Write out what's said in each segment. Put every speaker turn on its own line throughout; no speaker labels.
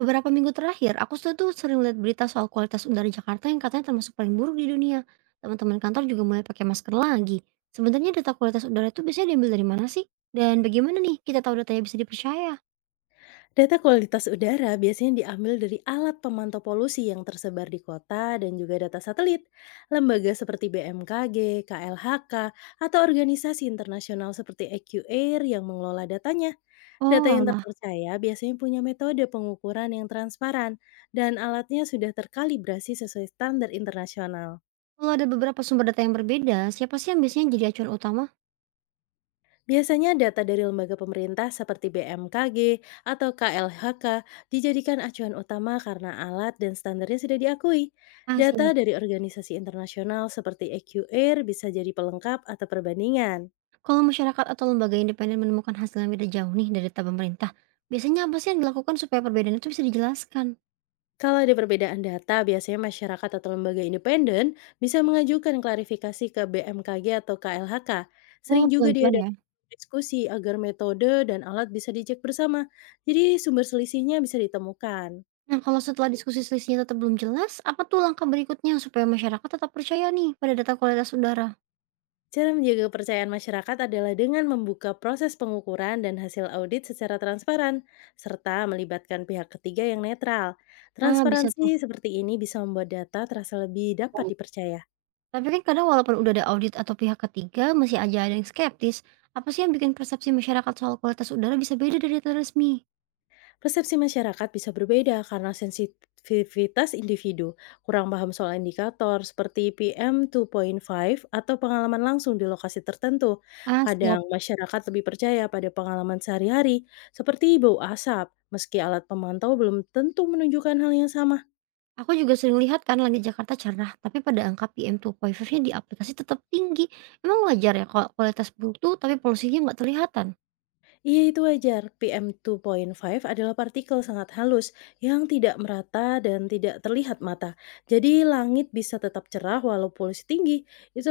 Beberapa minggu terakhir, aku tuh tuh sering lihat berita soal kualitas udara Jakarta yang katanya termasuk paling buruk di dunia. Teman-teman kantor juga mulai pakai masker lagi. Sebenarnya data kualitas udara itu biasanya diambil dari mana sih? Dan bagaimana nih kita tahu datanya bisa dipercaya?
Data kualitas udara biasanya diambil dari alat pemantau polusi yang tersebar di kota dan juga data satelit, lembaga seperti BMKG, KLHK, atau organisasi internasional seperti AQAir yang mengelola datanya. Data
Oh
yang
alah,
terpercaya biasanya punya metode pengukuran yang transparan dan alatnya sudah terkalibrasi sesuai standar internasional.
kalau ada beberapa sumber data yang berbeda, siapa sih yang biasanya jadi acuan utama?
Biasanya data dari lembaga pemerintah seperti BMKG atau KLHK dijadikan acuan utama karena alat dan standarnya sudah diakui.
Ah
Data
siap.
dari organisasi internasional seperti EQR bisa jadi pelengkap atau perbandingan.
Kalau masyarakat atau lembaga independen menemukan hasil yang beda jauh nih dari data pemerintah, biasanya apa sih yang dilakukan supaya perbedaan itu bisa dijelaskan?
Kalau ada perbedaan data, biasanya masyarakat atau lembaga independen bisa mengajukan klarifikasi ke BMKG atau KLHK.
Oh
Sering juga
pengajuan ya?
diadakan diskusi agar metode dan alat bisa dicek bersama. Jadi sumber selisihnya bisa ditemukan.
Nah, kalau setelah diskusi selisihnya tetap belum jelas, apa tuh langkah berikutnya supaya masyarakat tetap percaya nih pada data kualitas udara?
Cara menjaga kepercayaan masyarakat adalah dengan membuka proses pengukuran dan hasil audit secara transparan, serta melibatkan pihak ketiga yang netral.
Ah, bisa
Transparansi
tuh.
seperti ini bisa membuat data terasa lebih dapat dipercaya.
Tapi kan kadang walaupun udah ada audit atau pihak ketiga, masih aja ada yang skeptis. Apa sih yang bikin persepsi masyarakat soal kualitas udara bisa beda dari data resmi?
Persepsi masyarakat bisa berbeda karena sensitivitas individu, kurang paham soal indikator seperti PM 2.5 atau pengalaman langsung di lokasi tertentu.
Ah, siap.
Kadang masyarakat lebih percaya pada pengalaman sehari-hari seperti bau asap, meski alat pemantau belum tentu menunjukkan hal yang sama.
Aku juga sering lihat kan langit Jakarta cerah, tapi pada angka PM2.5-nya di aplikasi tetap tinggi. Emang wajar ya kalau kualitas buruk tuh, tapi polusinya nggak terlihatan?
Iya itu wajar, PM2.5 adalah partikel sangat halus yang tidak merata dan tidak terlihat mata. Jadi langit bisa tetap cerah walau polusi tinggi.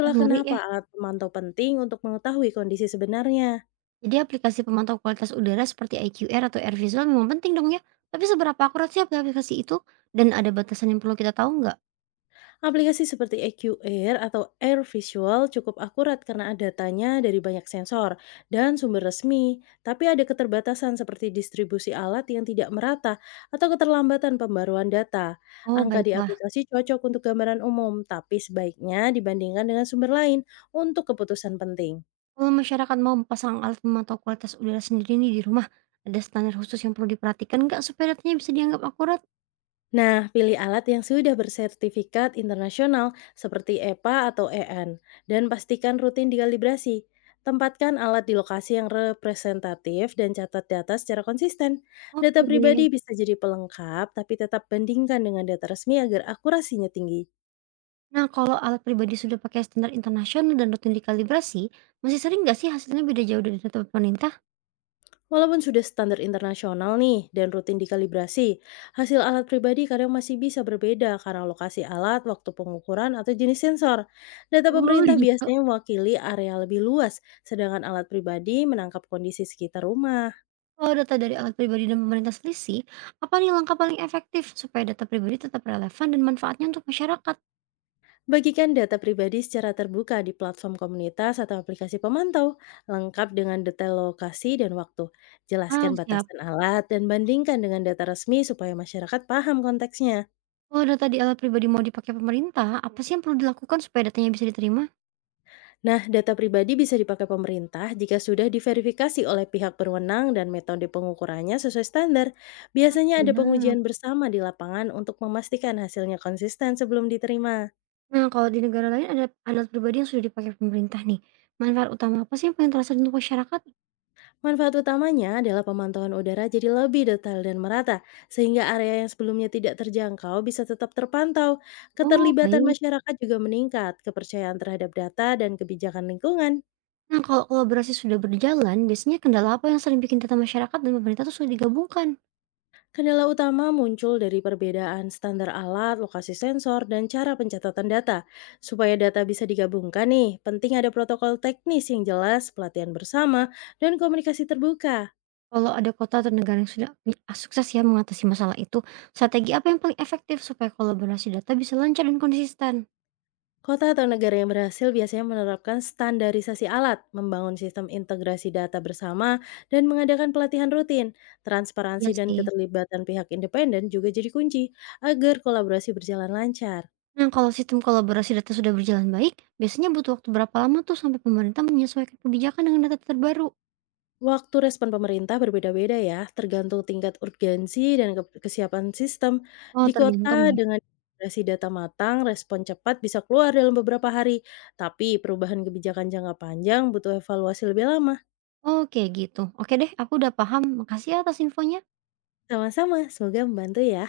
Wah, ngeri
kenapa
ya.
alat pemantau penting untuk mengetahui kondisi sebenarnya.
Jadi aplikasi pemantau kualitas udara seperti IQR atau Air Visual memang penting dong ya. Tapi seberapa akurat sih aplikasi itu? Dan ada batasan yang perlu kita tahu nggak?
Aplikasi seperti EQR atau Air Visual cukup akurat karena datanya dari banyak sensor dan sumber resmi, tapi ada keterbatasan seperti distribusi alat yang tidak merata atau keterlambatan pembaruan data.
Oh
Angka di
baiklah.
aplikasi cocok untuk gambaran umum, tapi sebaiknya dibandingkan dengan sumber lain untuk keputusan penting.
Kalau masyarakat mau pasang alat pemantau kualitas udara sendiri nih di rumah, ada standar khusus yang perlu diperhatikan nggak supaya datanya bisa dianggap akurat?
Nah, pilih alat yang sudah bersertifikat internasional seperti EPA atau EN dan pastikan rutin dikalibrasi. Tempatkan alat di lokasi yang representatif dan catat data secara konsisten. Data
Oke deh.
pribadi bisa jadi pelengkap, tapi tetap bandingkan dengan data resmi agar akurasinya tinggi.
Nah kalau alat pribadi sudah pakai standar internasional dan rutin dikalibrasi, masih sering nggak sih hasilnya beda jauh dari data pemerintah?
Walaupun sudah standar internasional nih dan rutin dikalibrasi, hasil alat pribadi kadang masih bisa berbeda karena lokasi alat, waktu pengukuran, atau jenis sensor. Data
Oh
pemerintah
gitu.
biasanya mewakili area lebih luas, sedangkan alat pribadi menangkap kondisi sekitar rumah.
Kalau data dari alat pribadi dan pemerintah selisih, apa nih langkah paling efektif supaya data pribadi tetap relevan dan manfaatnya untuk masyarakat?
Bagikan data pribadi secara terbuka di platform komunitas atau aplikasi pemantau, lengkap dengan detail lokasi dan waktu.
Ah,
Jelaskan
siap.
batasan alat dan bandingkan dengan data resmi supaya masyarakat paham konteksnya.
Kalau data di alat pribadi mau dipakai pemerintah, apa sih yang perlu dilakukan supaya datanya bisa diterima?
Nah, data pribadi bisa dipakai pemerintah jika sudah diverifikasi oleh pihak berwenang dan metode pengukurannya sesuai standar.
Ah,
Biasanya ada
siap.
pengujian bersama di lapangan untuk memastikan hasilnya konsisten sebelum diterima.
Nah, kalau di negara lain ada alat pribadi yang sudah dipakai pemerintah nih. Manfaat utama apa sih yang paling terasa untuk masyarakat?
Manfaat utamanya adalah pemantauan udara jadi lebih detail dan merata, sehingga area yang sebelumnya tidak terjangkau bisa tetap terpantau.
Oh,
Keterlibatan
baik.
masyarakat juga meningkat, kepercayaan terhadap data dan kebijakan lingkungan.
Nah, kalau kolaborasi sudah berjalan, biasanya kendala apa yang sering bikin data masyarakat dan pemerintah itu sudah digabungkan?
Kendala utama muncul dari perbedaan standar alat, lokasi sensor, dan cara pencatatan data. Supaya data bisa digabungkan nih, penting ada protokol teknis yang jelas, pelatihan bersama, dan komunikasi terbuka.
Kalau ada kota atau negara yang sudah punya ah, sukses ya mengatasi masalah itu, strategi apa yang paling efektif supaya kolaborasi data bisa lancar dan konsisten?
Kota atau negara yang berhasil biasanya menerapkan standarisasi alat, membangun sistem integrasi data bersama, dan mengadakan pelatihan rutin.
Iya
Transparansi dan
sih.
keterlibatan pihak independen juga jadi kunci agar kolaborasi berjalan lancar.
Nah, kalau sistem kolaborasi data sudah berjalan baik, biasanya butuh waktu berapa lama tuh sampai pemerintah menyesuaikan kebijakan dengan data terbaru?
Waktu respon pemerintah berbeda-beda ya, tergantung tingkat urgensi dan kesiapan sistem.
Oh,
Di
tergantung
kota
ya.
dengan integrasi data matang, respon cepat bisa keluar dalam beberapa hari. Tapi perubahan kebijakan jangka panjang butuh evaluasi lebih lama.
Oke, gitu. Oke deh, aku udah paham. Makasih ya atas infonya.
Sama-sama, semoga membantu ya.